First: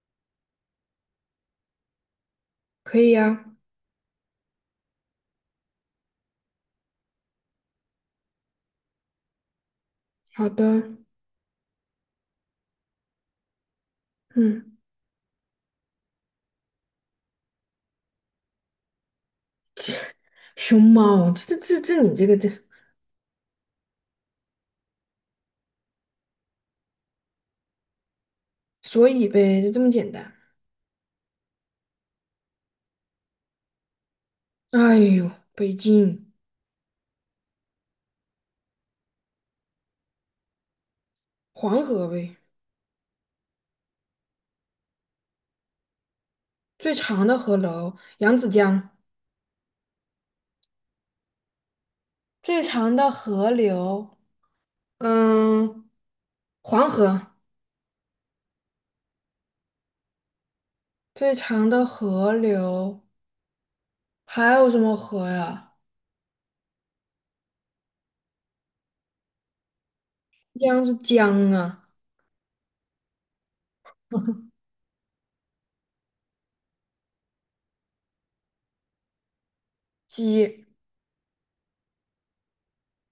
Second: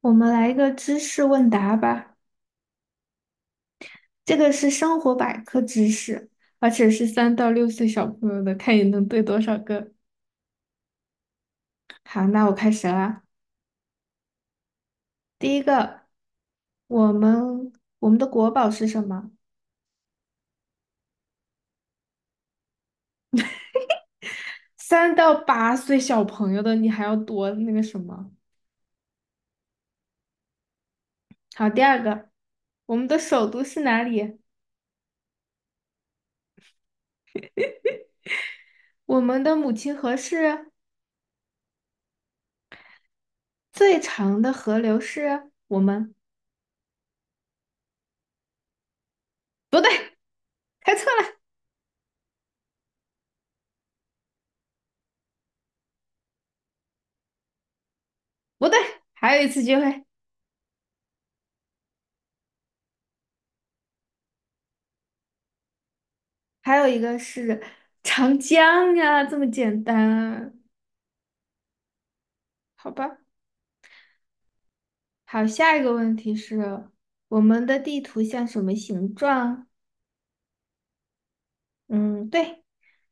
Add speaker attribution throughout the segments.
Speaker 1: 我们来一个知识问答吧，
Speaker 2: 可以呀。
Speaker 1: 这个是生活百科知识，而且是三到六岁小朋友的，看你能对多少个。
Speaker 2: 好的。
Speaker 1: 好，那我开始啦。
Speaker 2: 嗯。
Speaker 1: 第一个，我们我们的国宝是什么？
Speaker 2: 熊猫，这，
Speaker 1: 三到八岁小朋友的，你还要多那个什么？
Speaker 2: 所以呗，就这么简单。
Speaker 1: 好，第二个，我们的首都是哪里？
Speaker 2: 哎呦，北京。
Speaker 1: 我们的母亲河是
Speaker 2: 黄河呗。
Speaker 1: 最长的河流是我们。
Speaker 2: 最长的河流扬子江。
Speaker 1: 不对，开错了。
Speaker 2: 最长的河流，嗯，黄河。
Speaker 1: 不对，还有一次机会。
Speaker 2: 最长的河流还有什么河呀？
Speaker 1: 还有一个是长江呀，这么简单啊。
Speaker 2: 江是江啊。
Speaker 1: 好吧，好，下一个问题是我们的地图像什么形状？
Speaker 2: 鸡。
Speaker 1: 嗯，对。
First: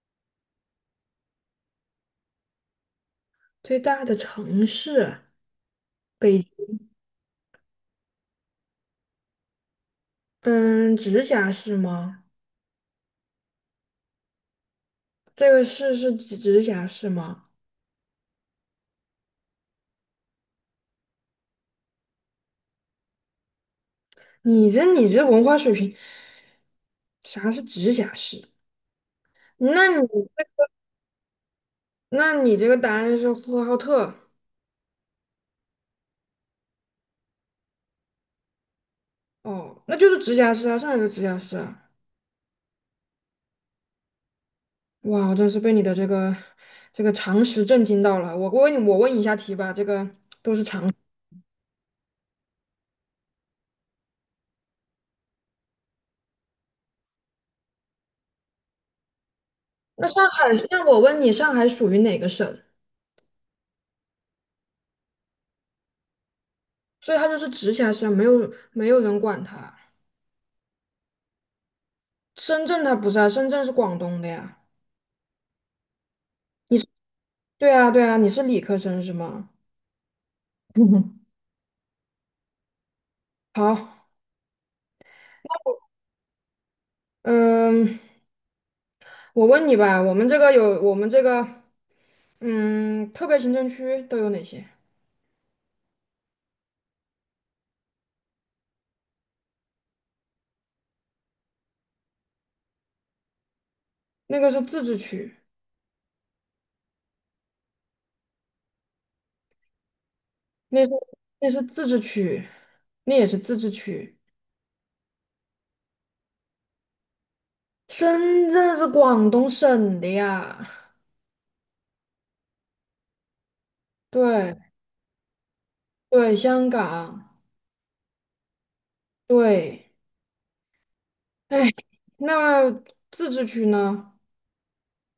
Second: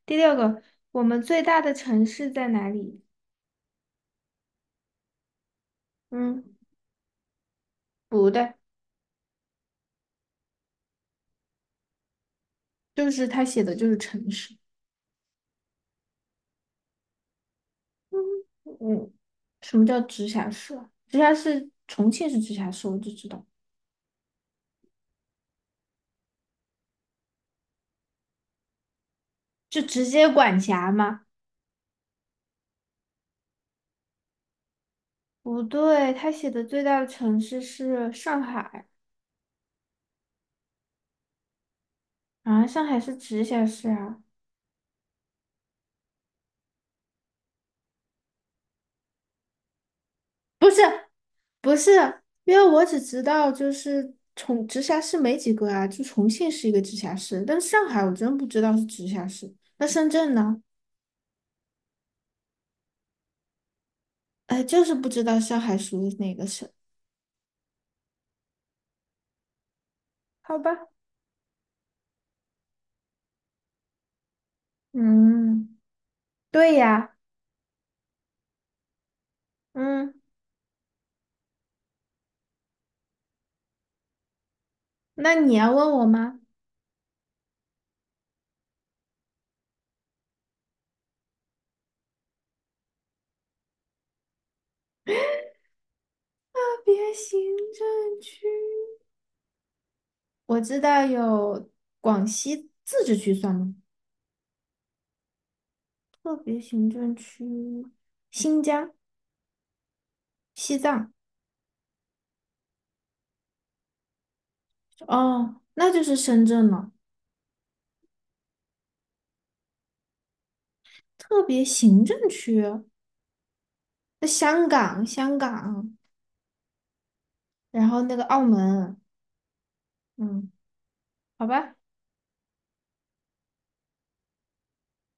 Speaker 1: 第六个，我们最大的城市在哪里？
Speaker 2: 最大的城市。北。
Speaker 1: 嗯，不对，
Speaker 2: 嗯，直辖市吗？
Speaker 1: 就是他写的就是城市。
Speaker 2: 这个市是直辖市吗？
Speaker 1: 嗯，什么叫直辖市啊直辖市，重庆是直辖市，我就知道，
Speaker 2: 你这你这文化水平，啥是直辖市？
Speaker 1: 就
Speaker 2: 那你
Speaker 1: 直接管辖吗？
Speaker 2: 那你这个答案是呼和浩特。
Speaker 1: 不对，他写的最大的城市是上海。
Speaker 2: 哦，那就是直辖市啊，上海的直辖市啊。
Speaker 1: 啊，上海是直辖市啊。
Speaker 2: 哇，我真是被你的这个常识震惊到了。我问你，我问一下题吧，这个。
Speaker 1: 不是。不是，因为我只知道就是重直辖市没几个啊，就重庆是一个直辖市，但是上海我真不知道是直辖市。那
Speaker 2: 那
Speaker 1: 深
Speaker 2: 上
Speaker 1: 圳
Speaker 2: 海，
Speaker 1: 呢？
Speaker 2: 那我问你，上海属于哪个省？
Speaker 1: 哎，就是不知道上海属于哪个省。
Speaker 2: 所以它就是直辖市啊，没有人管它。
Speaker 1: 好吧。
Speaker 2: 深圳它不是啊，深圳是广东的呀。
Speaker 1: 嗯，对呀。
Speaker 2: 对啊，你是理科生是吗？
Speaker 1: 嗯，
Speaker 2: 好。
Speaker 1: 那你要问我吗？
Speaker 2: 嗯。我问你吧，我们这个，嗯，特别行政区都有哪些？
Speaker 1: 特别行政区，我知道有广西自治区算吗？
Speaker 2: 那个是自治区。
Speaker 1: 特别行政区，新疆、西
Speaker 2: 那是
Speaker 1: 藏。
Speaker 2: 那是自治区，那也是自治区。
Speaker 1: 哦，那就是深圳了。
Speaker 2: 深圳是广东省的呀。
Speaker 1: 特别行政区。那
Speaker 2: 对。
Speaker 1: 香港，香港，
Speaker 2: 对，香港。
Speaker 1: 然后那个澳门。
Speaker 2: 对。
Speaker 1: 嗯，好吧。
Speaker 2: 那自治区呢？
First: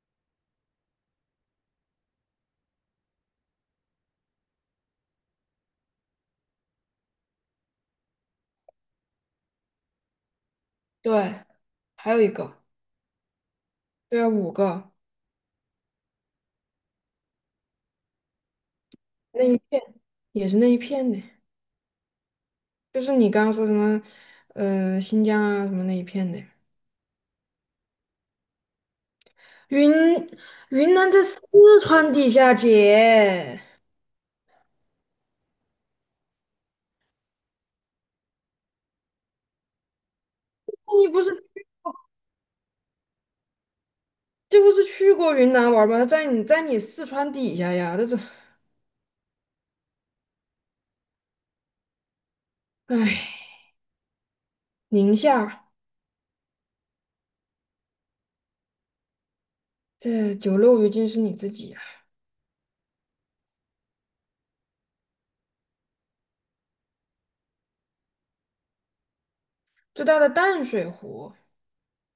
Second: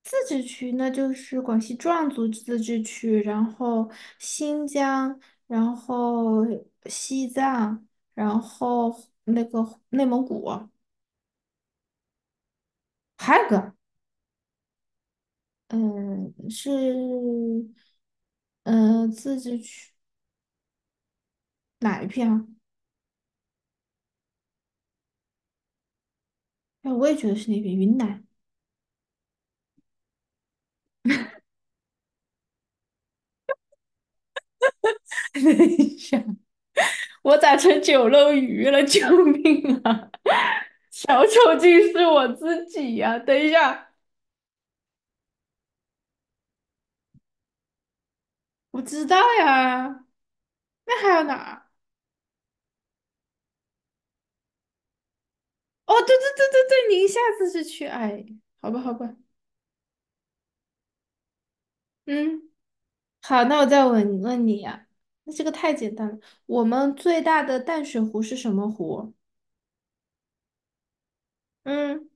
Speaker 1: 自治区那就是广西壮族自治区，然后新疆，然后西藏，然后那个内蒙古。
Speaker 2: 对，还有一个。
Speaker 1: 还有个。
Speaker 2: 对啊，五个。
Speaker 1: 嗯，是。嗯，自
Speaker 2: 那
Speaker 1: 治
Speaker 2: 一片
Speaker 1: 区
Speaker 2: 也是那一片的，
Speaker 1: 哪一片啊？
Speaker 2: 就是你刚刚说什么，新疆啊什么那一片的。
Speaker 1: 哎，我也觉得是那边云南。
Speaker 2: 云云南在四川底下，姐。
Speaker 1: 等一下，我咋成九漏鱼了？救命啊！
Speaker 2: 你不
Speaker 1: 小
Speaker 2: 是
Speaker 1: 丑竟是我自己呀、等一下，
Speaker 2: 这不是去过云南玩儿吗？在你在你四川底下呀，这，
Speaker 1: 我知道呀。那还有哪儿？
Speaker 2: 哎，宁夏。
Speaker 1: 哦，对对对对对，您下次是去哎，好吧好吧。
Speaker 2: 这九六鱼今是你自己啊！
Speaker 1: 嗯，好，那我再问问你呀、那这个太简单了。我们最大的淡水湖是什么湖？
Speaker 2: 最大的淡水湖。
Speaker 1: 嗯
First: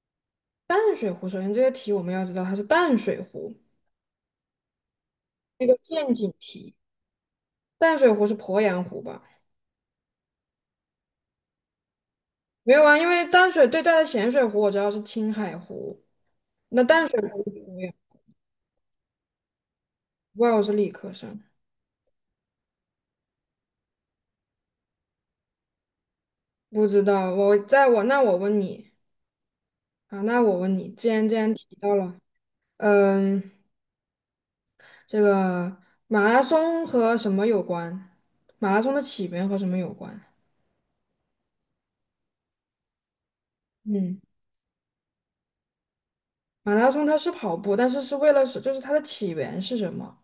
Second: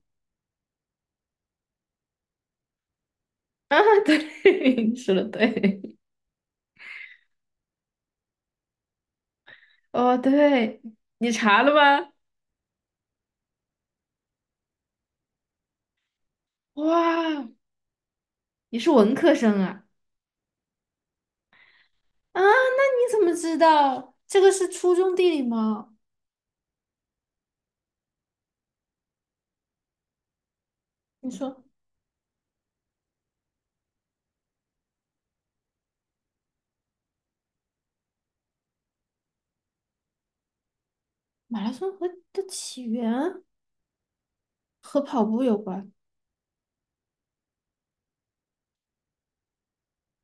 Speaker 2: 淡水湖，首先这个题我们要知道它是淡水湖，
Speaker 1: 啊，对，你说的对。
Speaker 2: 那个陷阱题。淡水湖是鄱阳湖吧？
Speaker 1: 哦，对，你查了吗？
Speaker 2: 没有啊，因为淡水最大的咸水湖我知道是青海湖，那淡水湖
Speaker 1: 哇，
Speaker 2: 是鄱阳。
Speaker 1: 你是文科生啊？
Speaker 2: 不知道，我是理科生。
Speaker 1: 啊，那你怎么知道？这个是初中地理吗？
Speaker 2: 不知道。我问你。啊，那我问你，既然
Speaker 1: 你
Speaker 2: 既然
Speaker 1: 说。
Speaker 2: 提到了，嗯，这个马拉松和什么有关？马拉松的起源和什么有关？
Speaker 1: 马拉松和的起源
Speaker 2: 嗯，
Speaker 1: 和跑步有关，
Speaker 2: 马拉松它是跑步，但是是为了是，就是它的起源是什么？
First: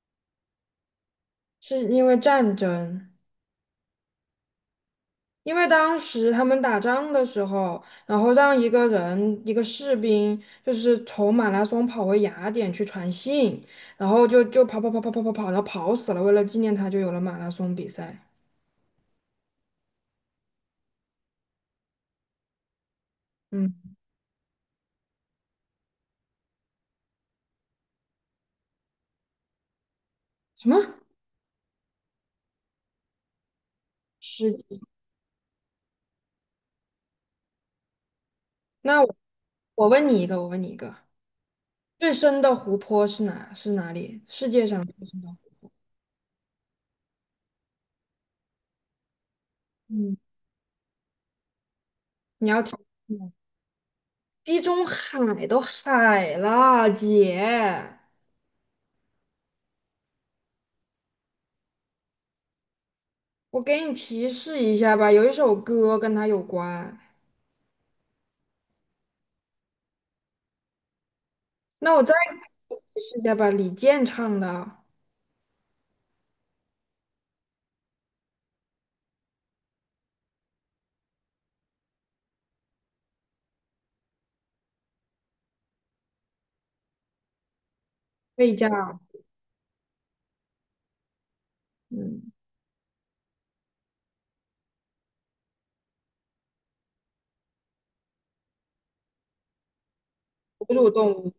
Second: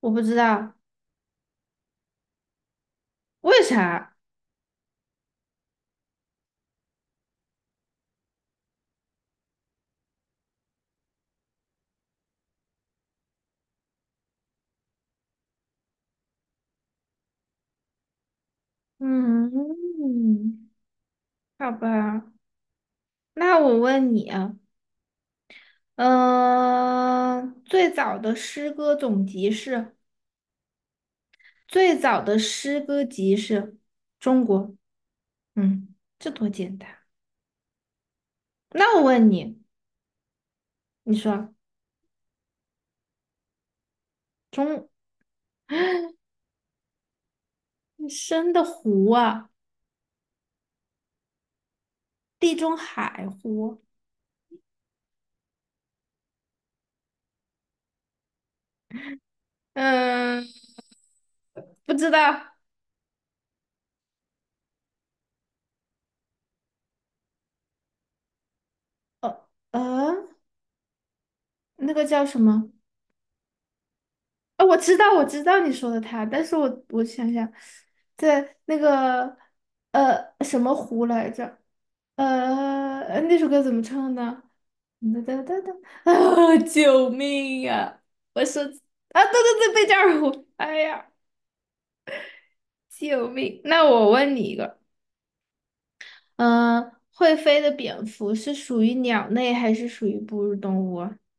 Speaker 1: 我不知道
Speaker 2: 是因为战争，
Speaker 1: 为啥。
Speaker 2: 因为当时他们打仗的时候，然后让一个人，一个士兵，就是从马拉松跑回雅典去传信，然后就跑，然后跑死了，为了纪念他，就有了马拉松比赛。
Speaker 1: 嗯，好吧，那
Speaker 2: 嗯。
Speaker 1: 我问你啊，嗯、最早的诗歌总集是
Speaker 2: 什么？
Speaker 1: 最早的诗歌集是中
Speaker 2: 是。
Speaker 1: 国。嗯，这多简单。那我
Speaker 2: 那我
Speaker 1: 问你，
Speaker 2: 我问你一个，我问你一个，
Speaker 1: 你说
Speaker 2: 最深的湖泊是哪里？世界上
Speaker 1: 中
Speaker 2: 最深的湖泊？
Speaker 1: 深的湖啊，
Speaker 2: 嗯，你
Speaker 1: 地
Speaker 2: 要
Speaker 1: 中
Speaker 2: 听
Speaker 1: 海
Speaker 2: 吗。
Speaker 1: 湖。
Speaker 2: 地中海都海了，姐。
Speaker 1: 嗯，不知道。
Speaker 2: 我给你提示一下吧，有一首歌跟它有关。
Speaker 1: 呃呃，那
Speaker 2: 那我
Speaker 1: 个
Speaker 2: 再
Speaker 1: 叫什么？
Speaker 2: 给你提示一下吧，李健唱
Speaker 1: 啊，我
Speaker 2: 的
Speaker 1: 知道，我知道你说的他，但是我想想，在那个什么湖来着？那首歌怎么唱呢？哒哒哒哒啊！救命呀、我
Speaker 2: 《睡
Speaker 1: 说
Speaker 2: 觉》。
Speaker 1: 啊，对对对，贝加尔湖，哎呀，
Speaker 2: 嗯。
Speaker 1: 救命！那我问你一个，嗯、会飞的蝙蝠是属于鸟类还是属于哺乳动
Speaker 2: 哺乳
Speaker 1: 物
Speaker 2: 动
Speaker 1: 啊？
Speaker 2: 物。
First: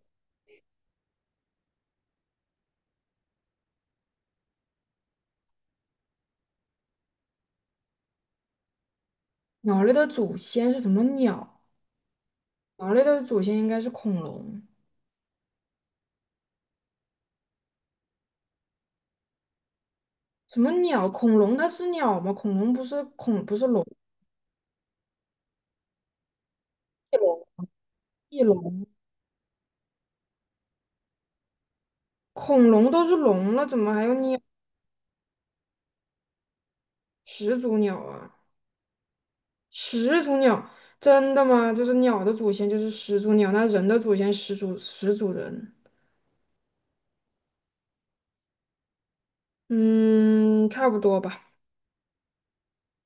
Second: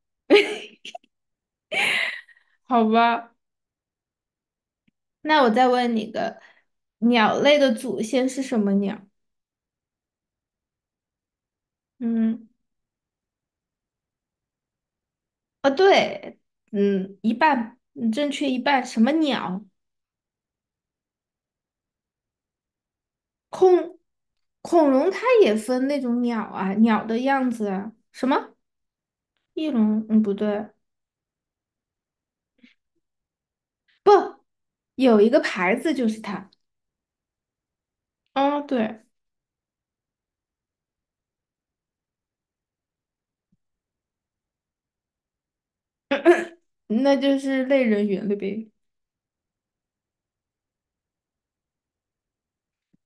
Speaker 1: 好吧，那我再问你一个，鸟类的祖先是什么鸟？
Speaker 2: 鸟类的祖先是什么鸟？
Speaker 1: 嗯。
Speaker 2: 鸟类的祖先应该是恐龙。
Speaker 1: 啊，对。嗯，一半，嗯正确一半。什么鸟？
Speaker 2: 什么鸟？恐龙它是鸟吗？恐龙不是龙。
Speaker 1: 恐恐龙它也分那种鸟啊，鸟的样子啊。什
Speaker 2: 翼
Speaker 1: 么
Speaker 2: 龙。
Speaker 1: 翼龙？嗯，不对，
Speaker 2: 恐龙都是龙了，怎么还有鸟？
Speaker 1: 有一个牌子就是它。
Speaker 2: 始祖鸟啊。
Speaker 1: 哦，对，
Speaker 2: 始祖鸟。真的吗？就是鸟的祖先就是始祖鸟，那人的祖先始祖人。
Speaker 1: 那就是类人猿了呗。
Speaker 2: 嗯，差不多吧。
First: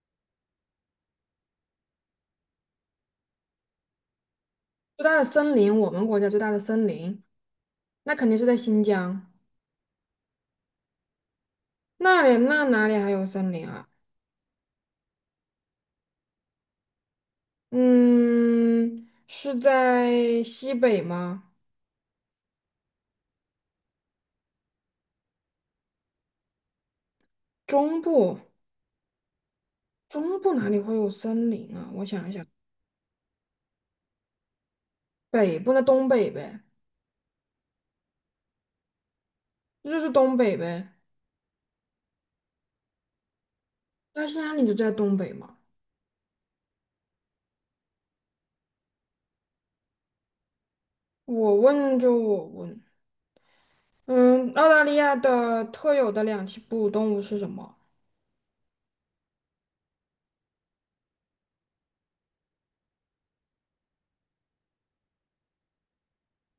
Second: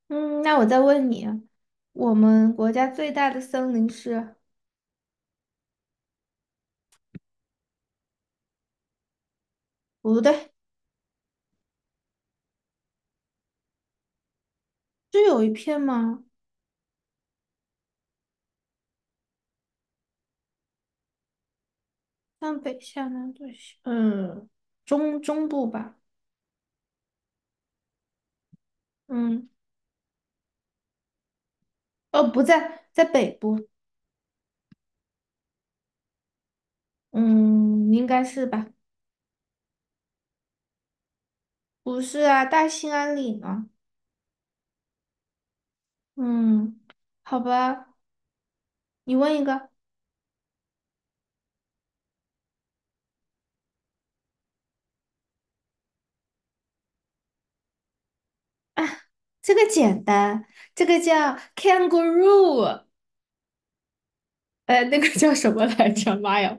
Speaker 1: 嗯，那我再问你啊，我们国家最大的森林是？
Speaker 2: 最大的森林，我们国家最大的森林，那肯定是在新疆。
Speaker 1: 不对，
Speaker 2: 那里哪里还有森林啊？
Speaker 1: 是有一片吗？
Speaker 2: 嗯，是在西北吗？
Speaker 1: 上北下南左西。嗯，中部吧。
Speaker 2: 中部。
Speaker 1: 嗯，
Speaker 2: 中部哪里会有森林啊？我
Speaker 1: 哦，
Speaker 2: 想一
Speaker 1: 不
Speaker 2: 想。
Speaker 1: 在，在北部。
Speaker 2: 北部那东北呗。
Speaker 1: 嗯，应该是吧？
Speaker 2: 那就是东北呗。
Speaker 1: 不是啊，大兴安岭啊。
Speaker 2: 那是在你就在东北嘛？
Speaker 1: 嗯，好吧，你问一个
Speaker 2: 我问，嗯，澳大利亚的特有的两栖哺乳动物是什么？
Speaker 1: 啊。这个简单，这个叫 kangaroo，那个叫什么来着？妈呀，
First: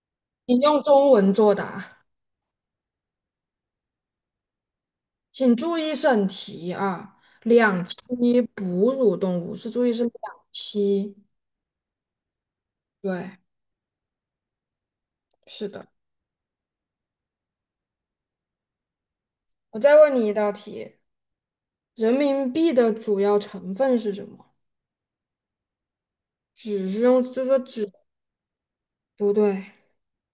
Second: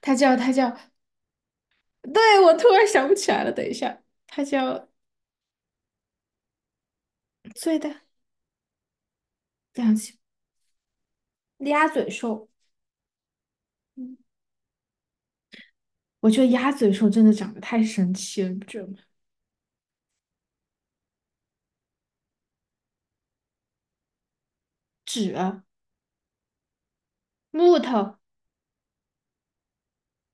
Speaker 1: 它叫它
Speaker 2: 请
Speaker 1: 叫，
Speaker 2: 用中文作答。
Speaker 1: 对，我突然想不起来了，等一下，它叫
Speaker 2: 请注意审题啊！
Speaker 1: 最
Speaker 2: 两
Speaker 1: 大
Speaker 2: 栖哺乳动物是注意
Speaker 1: 两
Speaker 2: 是两
Speaker 1: 栖
Speaker 2: 栖。
Speaker 1: 鸭嘴兽。
Speaker 2: 对，
Speaker 1: 嗯，
Speaker 2: 是的。
Speaker 1: 我觉得鸭嘴兽真的长得太神奇了，你不觉得吗？
Speaker 2: 我再问你一道题，人民币的主要成分是什么？
Speaker 1: 纸、
Speaker 2: 纸是用，就说
Speaker 1: 木
Speaker 2: 纸，
Speaker 1: 头，
Speaker 2: 不对，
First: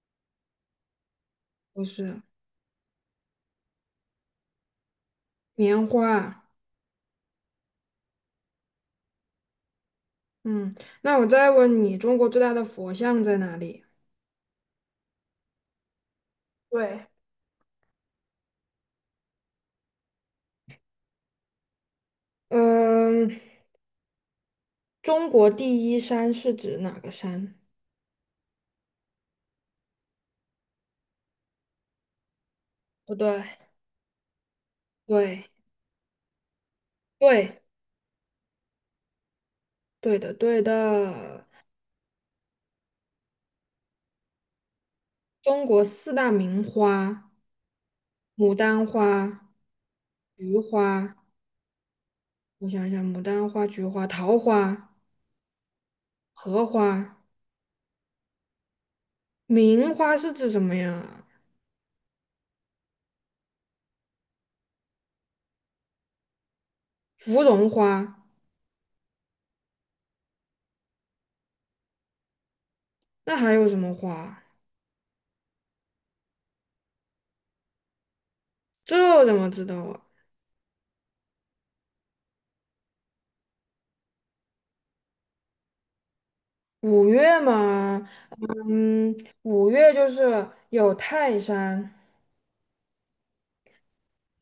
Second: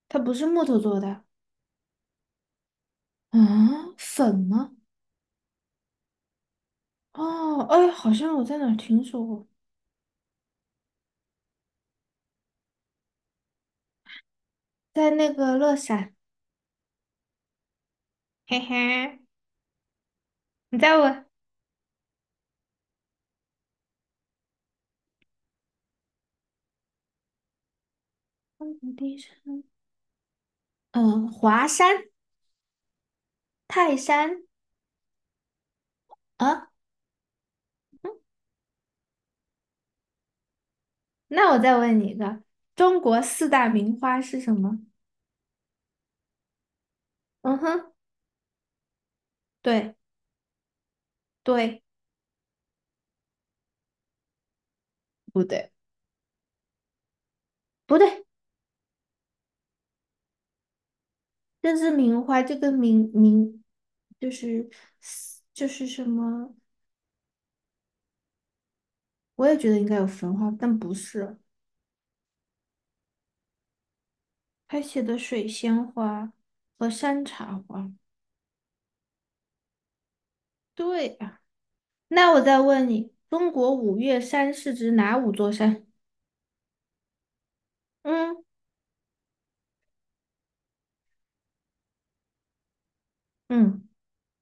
Speaker 1: 它不是木头做的啊？
Speaker 2: 不是。
Speaker 1: 粉吗？
Speaker 2: 棉花。
Speaker 1: 哦，哎，好像我在哪儿听说过。
Speaker 2: 嗯，那我再问你，中国最大的佛像在哪里？
Speaker 1: 在那个乐山。
Speaker 2: 对。
Speaker 1: 嘿嘿，你再问
Speaker 2: 嗯，中国第一山是指哪个山？
Speaker 1: 中国第一山。嗯，华山、
Speaker 2: 不对，
Speaker 1: 泰山
Speaker 2: 对。
Speaker 1: 啊。
Speaker 2: 对对的对的，
Speaker 1: 那我再问你一个，中国四大名花是什么？
Speaker 2: 中国四大名花：
Speaker 1: 嗯哼，
Speaker 2: 牡丹花、
Speaker 1: 对，
Speaker 2: 菊花。
Speaker 1: 对。
Speaker 2: 我想一想，牡丹花、菊花、桃花、
Speaker 1: 不对，
Speaker 2: 荷花。
Speaker 1: 不对，
Speaker 2: 名花是指什么呀？
Speaker 1: 这是名花，这个名名就是就是什么？
Speaker 2: 芙蓉花。
Speaker 1: 我也觉得应该有焚花，但不是，
Speaker 2: 那还有什么花？
Speaker 1: 他写的水仙花和山茶花。
Speaker 2: 这怎么知道啊？
Speaker 1: 对呀。那我再问你，中国五岳山是指哪五座山？
Speaker 2: 五月嘛。
Speaker 1: 嗯，
Speaker 2: 嗯，五月就是有泰山。
Speaker 1: 嗯，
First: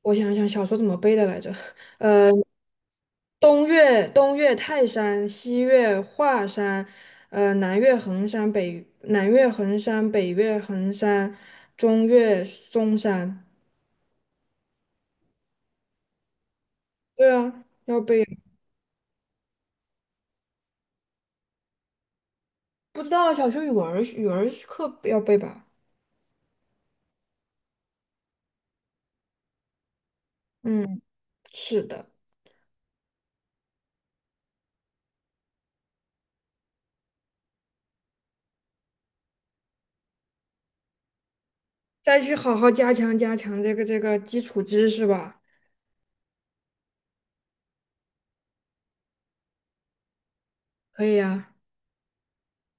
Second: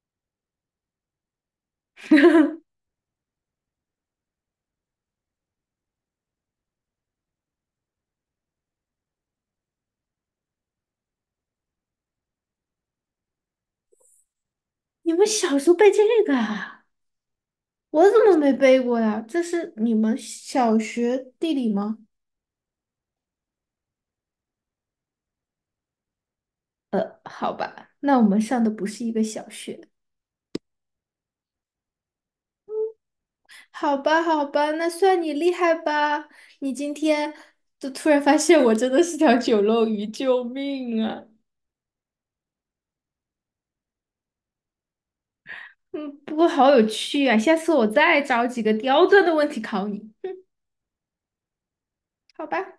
Speaker 2: 我想想，小说怎么背的来着？呃，东岳泰山，西岳华山，南岳衡山，北岳衡山，中岳嵩山。
Speaker 1: 你们小时候背这个啊？
Speaker 2: 对啊，要
Speaker 1: 我怎么
Speaker 2: 背。
Speaker 1: 没背过呀？这是你们小学地理吗？
Speaker 2: 不知道小学语文儿课要背吧？
Speaker 1: 好吧，那我们上的不是一个小学。
Speaker 2: 嗯，是的。
Speaker 1: 好吧，好吧，那算你厉害吧。你今天就突然发现我真的是条九漏鱼，救命啊！
Speaker 2: 再去好好加强这个基础知识吧。
Speaker 1: 嗯，不过好有趣啊，下次我再找几个刁钻的问题考你。
Speaker 2: 可以呀、
Speaker 1: 好吧。